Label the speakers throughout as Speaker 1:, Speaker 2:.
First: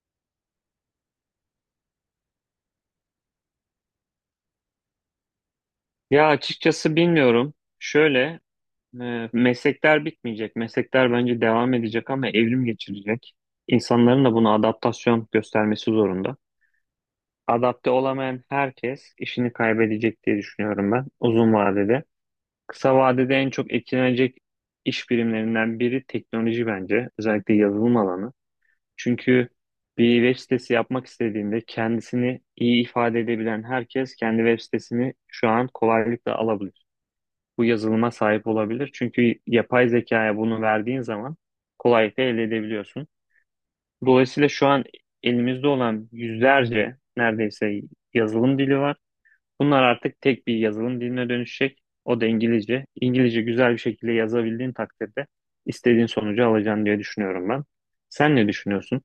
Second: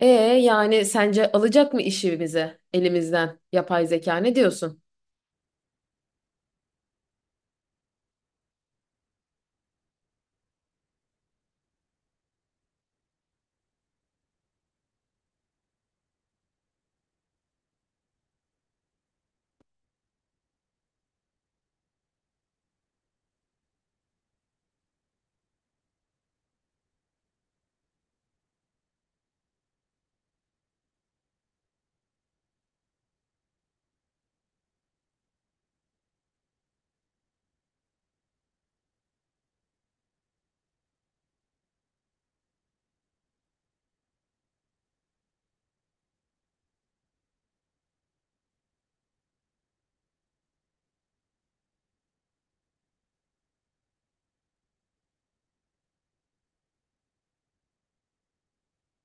Speaker 1: E Yani sence alacak mı işimizi elimizden yapay zeka, ne diyorsun?
Speaker 2: Ya açıkçası bilmiyorum. Şöyle, meslekler bitmeyecek. Meslekler bence devam edecek ama evrim geçirecek. İnsanların da buna adaptasyon göstermesi zorunda. Adapte olamayan herkes işini kaybedecek diye düşünüyorum ben uzun vadede. Kısa vadede en çok etkilenecek iş birimlerinden biri teknoloji bence. Özellikle yazılım alanı. Çünkü bir web sitesi yapmak istediğinde kendisini iyi ifade edebilen herkes kendi web sitesini şu an kolaylıkla alabilir, bu yazılıma sahip olabilir. Çünkü yapay zekaya bunu verdiğin zaman kolaylıkla elde edebiliyorsun. Dolayısıyla şu an elimizde olan yüzlerce neredeyse yazılım dili var. Bunlar artık tek bir yazılım diline dönüşecek. O da İngilizce. İngilizce güzel bir şekilde yazabildiğin takdirde istediğin sonucu alacaksın diye düşünüyorum ben. Sen ne düşünüyorsun?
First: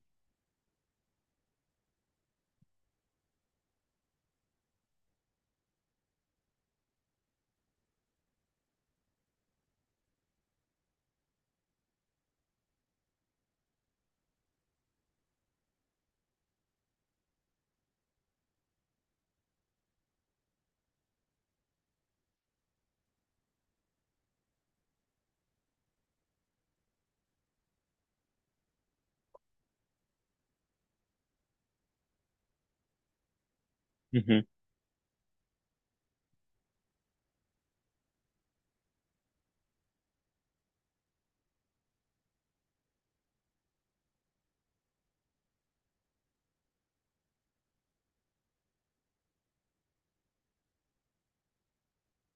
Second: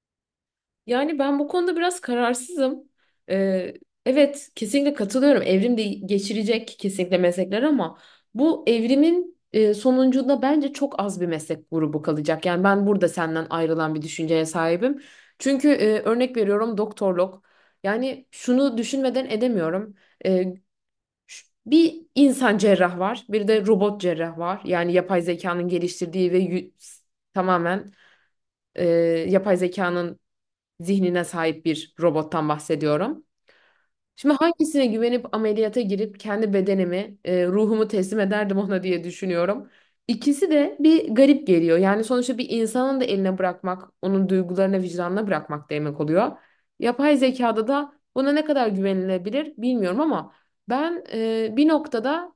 Speaker 1: Yani ben bu konuda biraz kararsızım. Ee, evet, kesinlikle katılıyorum. Evrim de geçirecek kesinlikle meslekler ama bu evrimin sonucunda bence çok az bir meslek grubu kalacak. Yani ben burada senden ayrılan bir düşünceye sahibim. Çünkü örnek veriyorum, doktorluk. Yani şunu düşünmeden edemiyorum. E, Bir insan cerrah var, bir de robot cerrah var. Yani yapay zekanın geliştirdiği ve tamamen e, yapay zekanın zihnine sahip bir robottan bahsediyorum.
Speaker 2: Hı
Speaker 1: Şimdi
Speaker 2: hı.
Speaker 1: hangisine güvenip ameliyata girip kendi bedenimi, ruhumu teslim ederdim ona diye düşünüyorum. İkisi de bir garip geliyor. Yani sonuçta bir insanın da eline bırakmak, onun duygularına, vicdanına bırakmak demek oluyor. Yapay zekada da buna ne kadar güvenilebilir bilmiyorum ama ben bir noktada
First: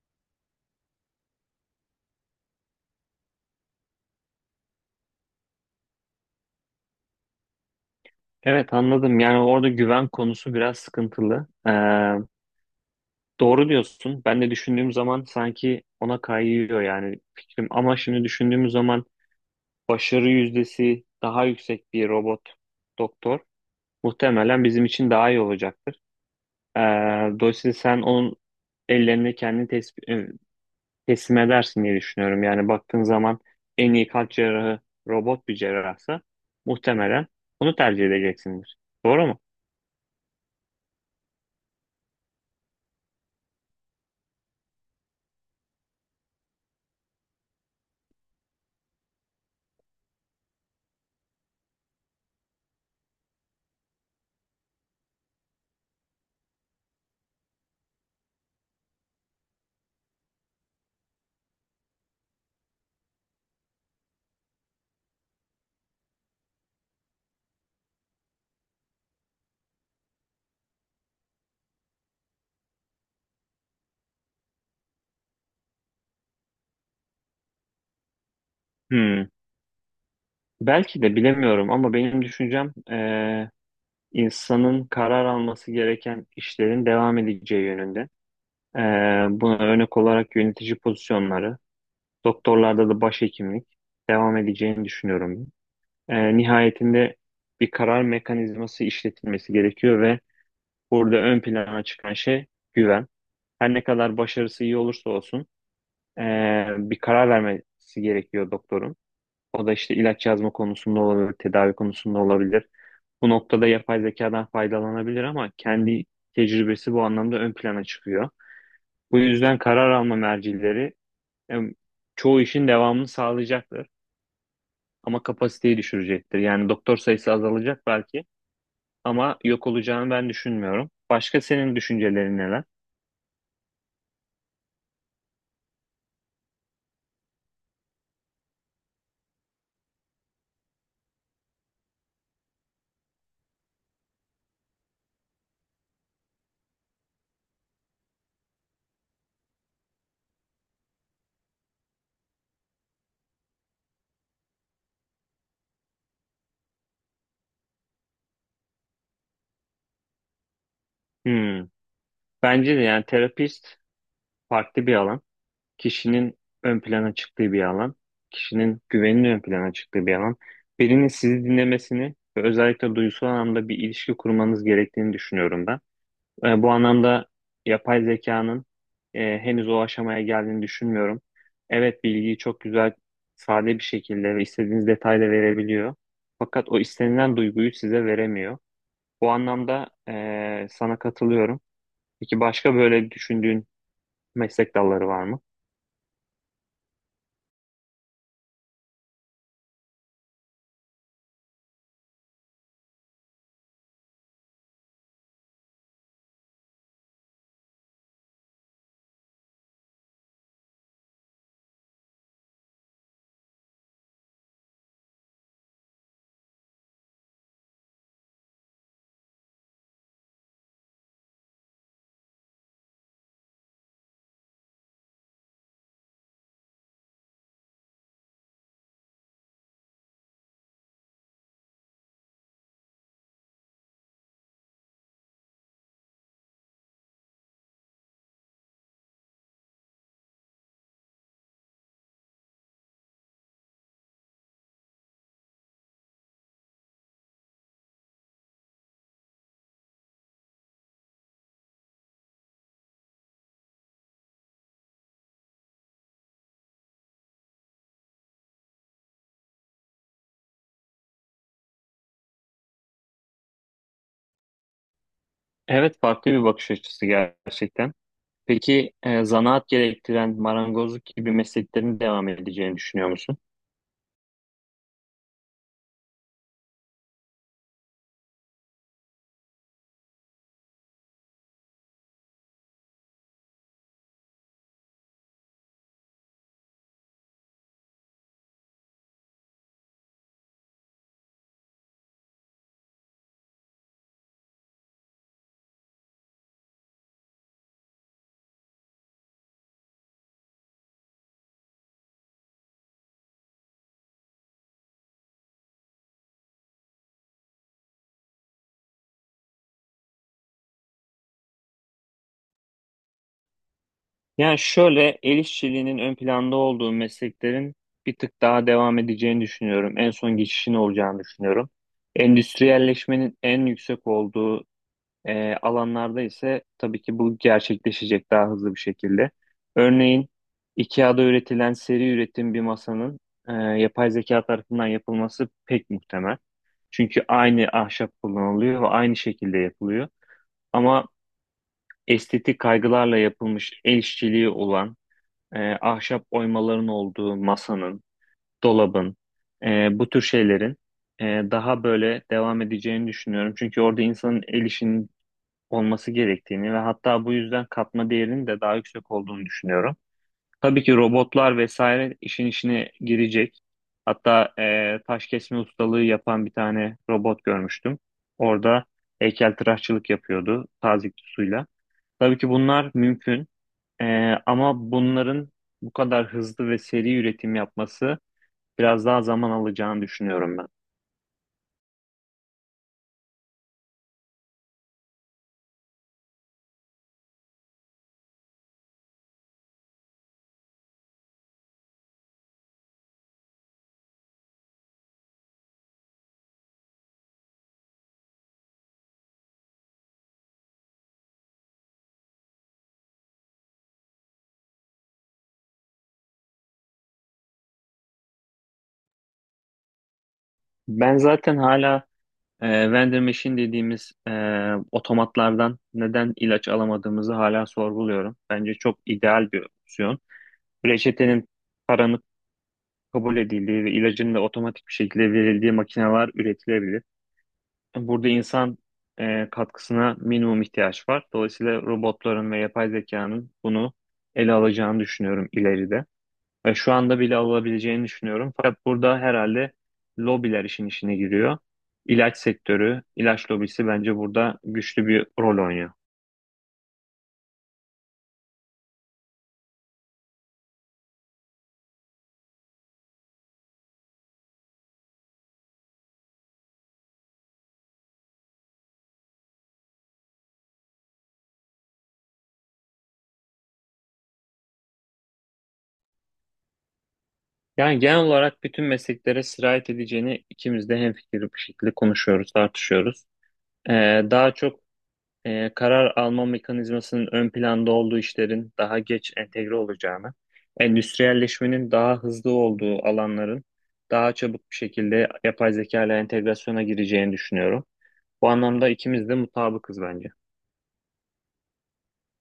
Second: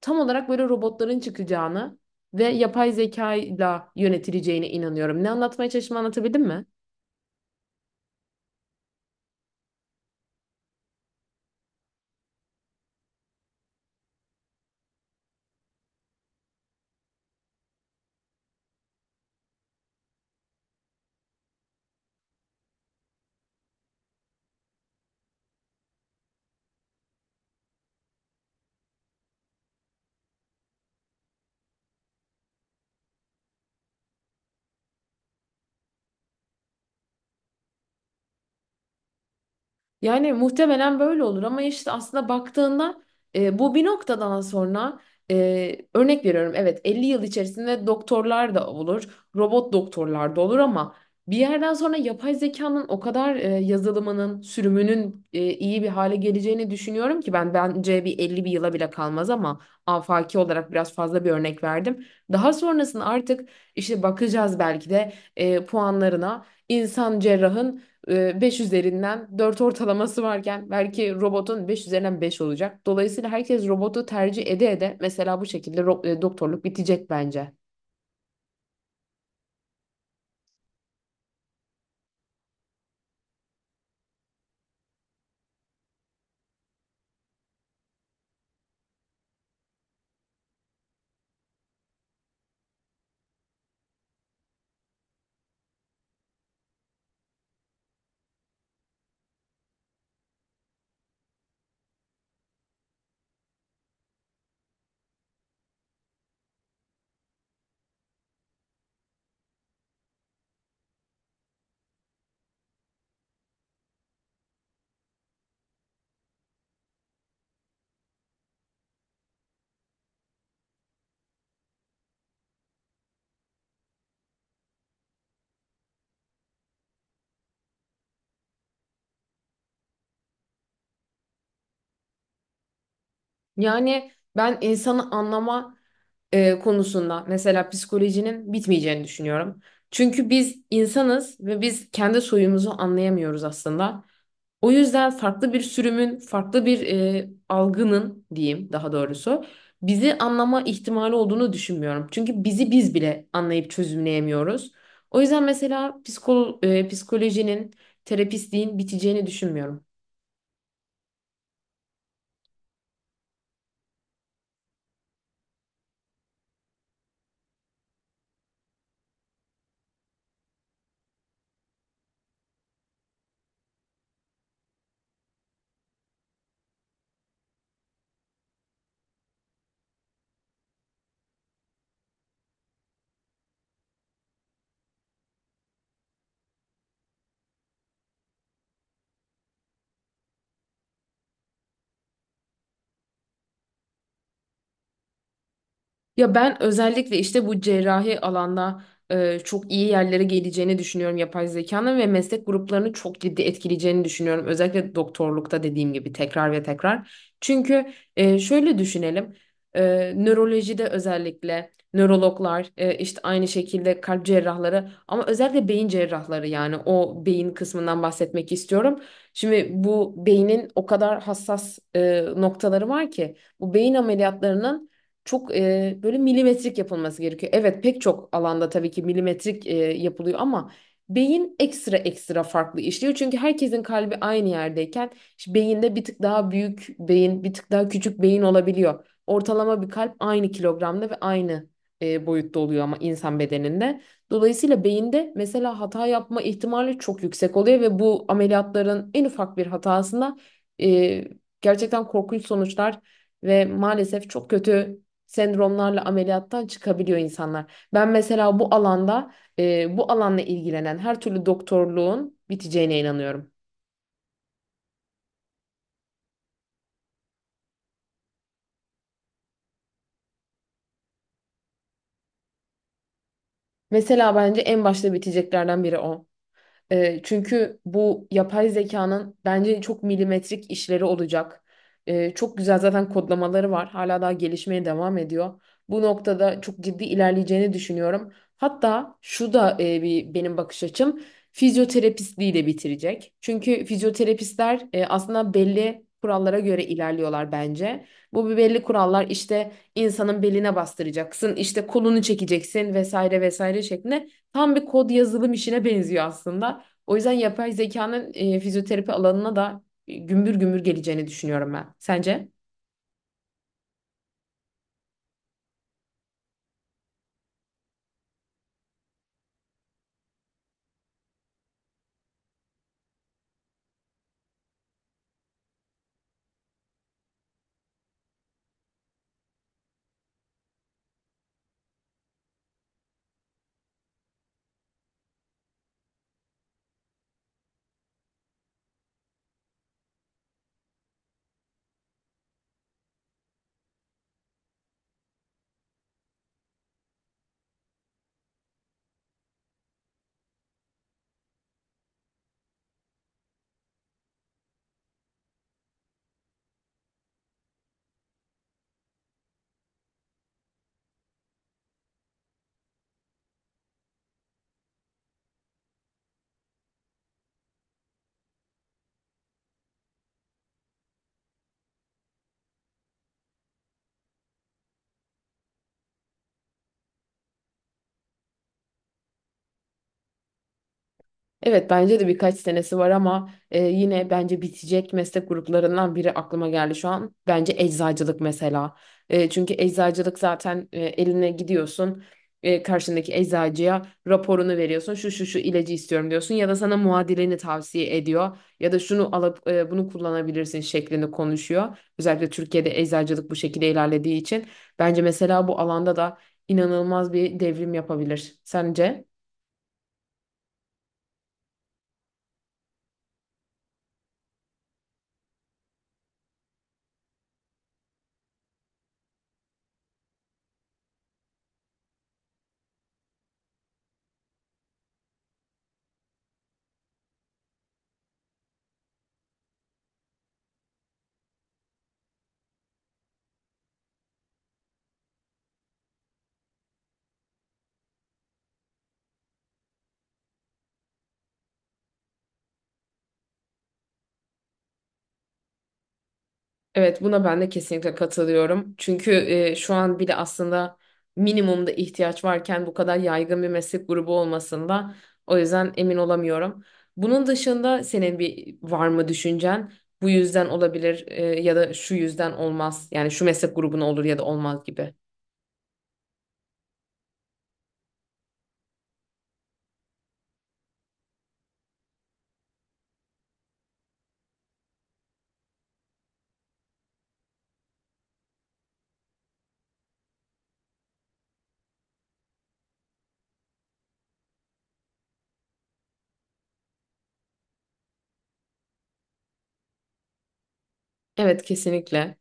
Speaker 1: tam olarak böyle robotların çıkacağını ve yapay zekayla yönetileceğine inanıyorum. Ne anlatmaya çalıştığımı anlatabildim mi?
Speaker 2: Evet, anladım. Yani orada güven konusu biraz sıkıntılı. Doğru diyorsun. Ben de düşündüğüm zaman sanki ona kayıyor yani fikrim. Ama şimdi düşündüğüm zaman başarı yüzdesi daha yüksek bir robot doktor muhtemelen bizim için daha iyi olacaktır. Ee, Dolayısıyla sen onun ellerini kendin teslim edersin diye düşünüyorum. Yani baktığın zaman en iyi kalp cerrahı robot bir cerrahsa muhtemelen onu tercih edeceksindir. Doğru mu?
Speaker 1: Yani muhtemelen böyle olur ama işte aslında baktığında bu bir noktadan sonra örnek veriyorum, evet, 50 yıl içerisinde doktorlar da olur, robot doktorlar da olur ama bir yerden sonra yapay zekanın o kadar yazılımının, sürümünün iyi bir hale geleceğini düşünüyorum ki ben bence bir 50 bir yıla bile kalmaz ama afaki olarak biraz fazla bir örnek verdim. Daha sonrasında artık işte bakacağız belki de puanlarına insan cerrahın 5 üzerinden 4 ortalaması varken belki robotun 5 üzerinden 5 olacak. Dolayısıyla herkes robotu tercih ede ede mesela bu şekilde doktorluk bitecek bence.
Speaker 2: Hmm. Belki de bilemiyorum, ama benim düşüncem insanın karar alması gereken işlerin devam edeceği yönünde. Ee, Buna örnek olarak yönetici pozisyonları, doktorlarda da başhekimlik devam edeceğini düşünüyorum. Nihayetinde bir karar mekanizması işletilmesi gerekiyor ve burada ön plana çıkan şey güven. Her ne kadar başarısı iyi olursa olsun bir karar vermesi gerekiyor doktorun. O da işte ilaç yazma konusunda olabilir, tedavi konusunda olabilir. Bu noktada yapay zekadan faydalanabilir ama kendi tecrübesi bu anlamda ön plana çıkıyor. Bu yüzden karar alma mercileri em, çoğu işin devamını sağlayacaktır ama kapasiteyi düşürecektir. Yani doktor sayısı azalacak belki ama yok olacağını ben düşünmüyorum. Başka senin düşüncelerin neler?
Speaker 1: Yani ben insanı anlama konusunda mesela psikolojinin bitmeyeceğini düşünüyorum. Çünkü biz insanız ve biz kendi soyumuzu anlayamıyoruz aslında. O yüzden farklı bir sürümün, farklı bir algının diyeyim daha doğrusu bizi anlama ihtimali olduğunu düşünmüyorum. Çünkü bizi biz bile anlayıp çözümleyemiyoruz. O yüzden mesela psikolojinin, terapistliğin biteceğini düşünmüyorum.
Speaker 2: Hmm. Bence de yani terapist farklı bir alan, kişinin ön plana çıktığı bir alan, kişinin güveninin ön plana çıktığı bir alan. Birinin sizi dinlemesini ve özellikle duygusal anlamda bir ilişki kurmanız gerektiğini düşünüyorum ben. Bu anlamda yapay zekanın henüz o aşamaya geldiğini düşünmüyorum. Evet, bilgiyi çok güzel, sade bir şekilde ve istediğiniz detayla verebiliyor. Fakat o istenilen duyguyu size veremiyor. Bu anlamda sana katılıyorum. Peki başka böyle düşündüğün meslek dalları var mı?
Speaker 1: Ya ben özellikle işte bu cerrahi alanda çok iyi yerlere geleceğini düşünüyorum yapay zekanın ve meslek gruplarını çok ciddi etkileyeceğini düşünüyorum. Özellikle doktorlukta dediğim gibi tekrar ve tekrar. Çünkü şöyle düşünelim. Nörolojide özellikle nörologlar, işte aynı şekilde kalp cerrahları ama özellikle beyin cerrahları, yani o beyin kısmından bahsetmek istiyorum. Şimdi bu beynin o kadar hassas noktaları var ki bu beyin ameliyatlarının çok böyle milimetrik yapılması gerekiyor. Evet, pek çok alanda tabii ki milimetrik yapılıyor ama beyin ekstra ekstra farklı işliyor. Çünkü herkesin kalbi aynı yerdeyken işte beyinde bir tık daha büyük beyin, bir tık daha küçük beyin olabiliyor. Ortalama bir kalp aynı kilogramda ve aynı boyutta oluyor ama insan bedeninde. Dolayısıyla beyinde mesela hata yapma ihtimali çok yüksek oluyor ve bu ameliyatların en ufak bir hatasında e, gerçekten korkunç sonuçlar ve maalesef çok kötü sendromlarla ameliyattan çıkabiliyor insanlar. Ben mesela bu alanda bu alanla ilgilenen her türlü doktorluğun biteceğine inanıyorum.
Speaker 2: Evet, farklı bir bakış açısı gerçekten. Peki zanaat gerektiren marangozluk gibi mesleklerin devam edeceğini düşünüyor musun?
Speaker 1: Mesela bence en başta biteceklerden biri o. Çünkü bu yapay zekanın bence çok milimetrik işleri olacak. Çok güzel zaten kodlamaları var. Hala daha gelişmeye devam ediyor. Bu noktada çok ciddi ilerleyeceğini düşünüyorum. Hatta şu da bir benim bakış açım, fizyoterapistliği de bitirecek. Çünkü fizyoterapistler aslında belli kurallara göre ilerliyorlar bence. Bu bir belli kurallar, işte insanın beline bastıracaksın, işte kolunu çekeceksin vesaire vesaire şeklinde, tam bir kod yazılım işine benziyor aslında. O yüzden yapay zekanın fizyoterapi alanına da gümbür gümbür geleceğini düşünüyorum ben. Sence?
Speaker 2: Yani şöyle, el işçiliğinin ön planda olduğu mesleklerin bir tık daha devam edeceğini düşünüyorum. En son geçişin olacağını düşünüyorum. Endüstriyelleşmenin en yüksek olduğu alanlarda ise tabii ki bu gerçekleşecek daha hızlı bir şekilde. Örneğin IKEA'da üretilen seri üretim bir masanın yapay zeka tarafından yapılması pek muhtemel. Çünkü aynı ahşap kullanılıyor ve aynı şekilde yapılıyor. Ama estetik kaygılarla yapılmış el işçiliği olan ahşap oymaların olduğu masanın, dolabın, bu tür şeylerin e, daha böyle devam edeceğini düşünüyorum. Çünkü orada insanın el işinin olması gerektiğini ve hatta bu yüzden katma değerinin de daha yüksek olduğunu düşünüyorum. Tabii ki robotlar vesaire işin içine girecek. Hatta taş kesme ustalığı yapan bir tane robot görmüştüm. Orada heykeltıraşçılık yapıyordu tazyikli suyla. Tabii ki bunlar mümkün. E, Ama bunların bu kadar hızlı ve seri üretim yapması biraz daha zaman alacağını düşünüyorum ben.
Speaker 1: Evet, bence de birkaç senesi var ama yine bence bitecek meslek gruplarından biri aklıma geldi şu an. Bence eczacılık mesela. Çünkü eczacılık zaten eline gidiyorsun, karşındaki eczacıya raporunu veriyorsun. Şu şu şu ilacı istiyorum diyorsun ya da sana muadilini tavsiye ediyor ya da şunu alıp bunu kullanabilirsin şeklinde konuşuyor. Özellikle Türkiye'de eczacılık bu şekilde ilerlediği için bence mesela bu alanda da inanılmaz bir devrim yapabilir. Sence?
Speaker 2: Ben zaten hala vending machine dediğimiz otomatlardan neden ilaç alamadığımızı hala sorguluyorum. Bence çok ideal bir opsiyon. Reçetenin, paranın kabul edildiği ve ilacın da otomatik bir şekilde verildiği makineler üretilebilir. Burada insan katkısına minimum ihtiyaç var. Dolayısıyla robotların ve yapay zekanın bunu ele alacağını düşünüyorum ileride. Ve şu anda bile alabileceğini düşünüyorum. Fakat burada herhalde lobiler işin işine giriyor. İlaç sektörü, ilaç lobisi bence burada güçlü bir rol oynuyor.
Speaker 1: Evet, buna ben de kesinlikle katılıyorum. Çünkü şu an bile aslında minimumda ihtiyaç varken bu kadar yaygın bir meslek grubu olmasında, o yüzden emin olamıyorum. Bunun dışında senin bir var mı düşüncen? Bu yüzden olabilir ya da şu yüzden olmaz. Yani şu meslek grubuna olur ya da olmaz gibi.
Speaker 2: Yani genel olarak bütün mesleklere sirayet edeceğini ikimiz de hemfikir bir şekilde konuşuyoruz, tartışıyoruz. Daha çok karar alma mekanizmasının ön planda olduğu işlerin daha geç entegre olacağını, endüstriyelleşmenin daha hızlı olduğu alanların daha çabuk bir şekilde yapay zeka ile entegrasyona gireceğini düşünüyorum. Bu anlamda ikimiz de mutabıkız bence.
Speaker 1: Evet, kesinlikle.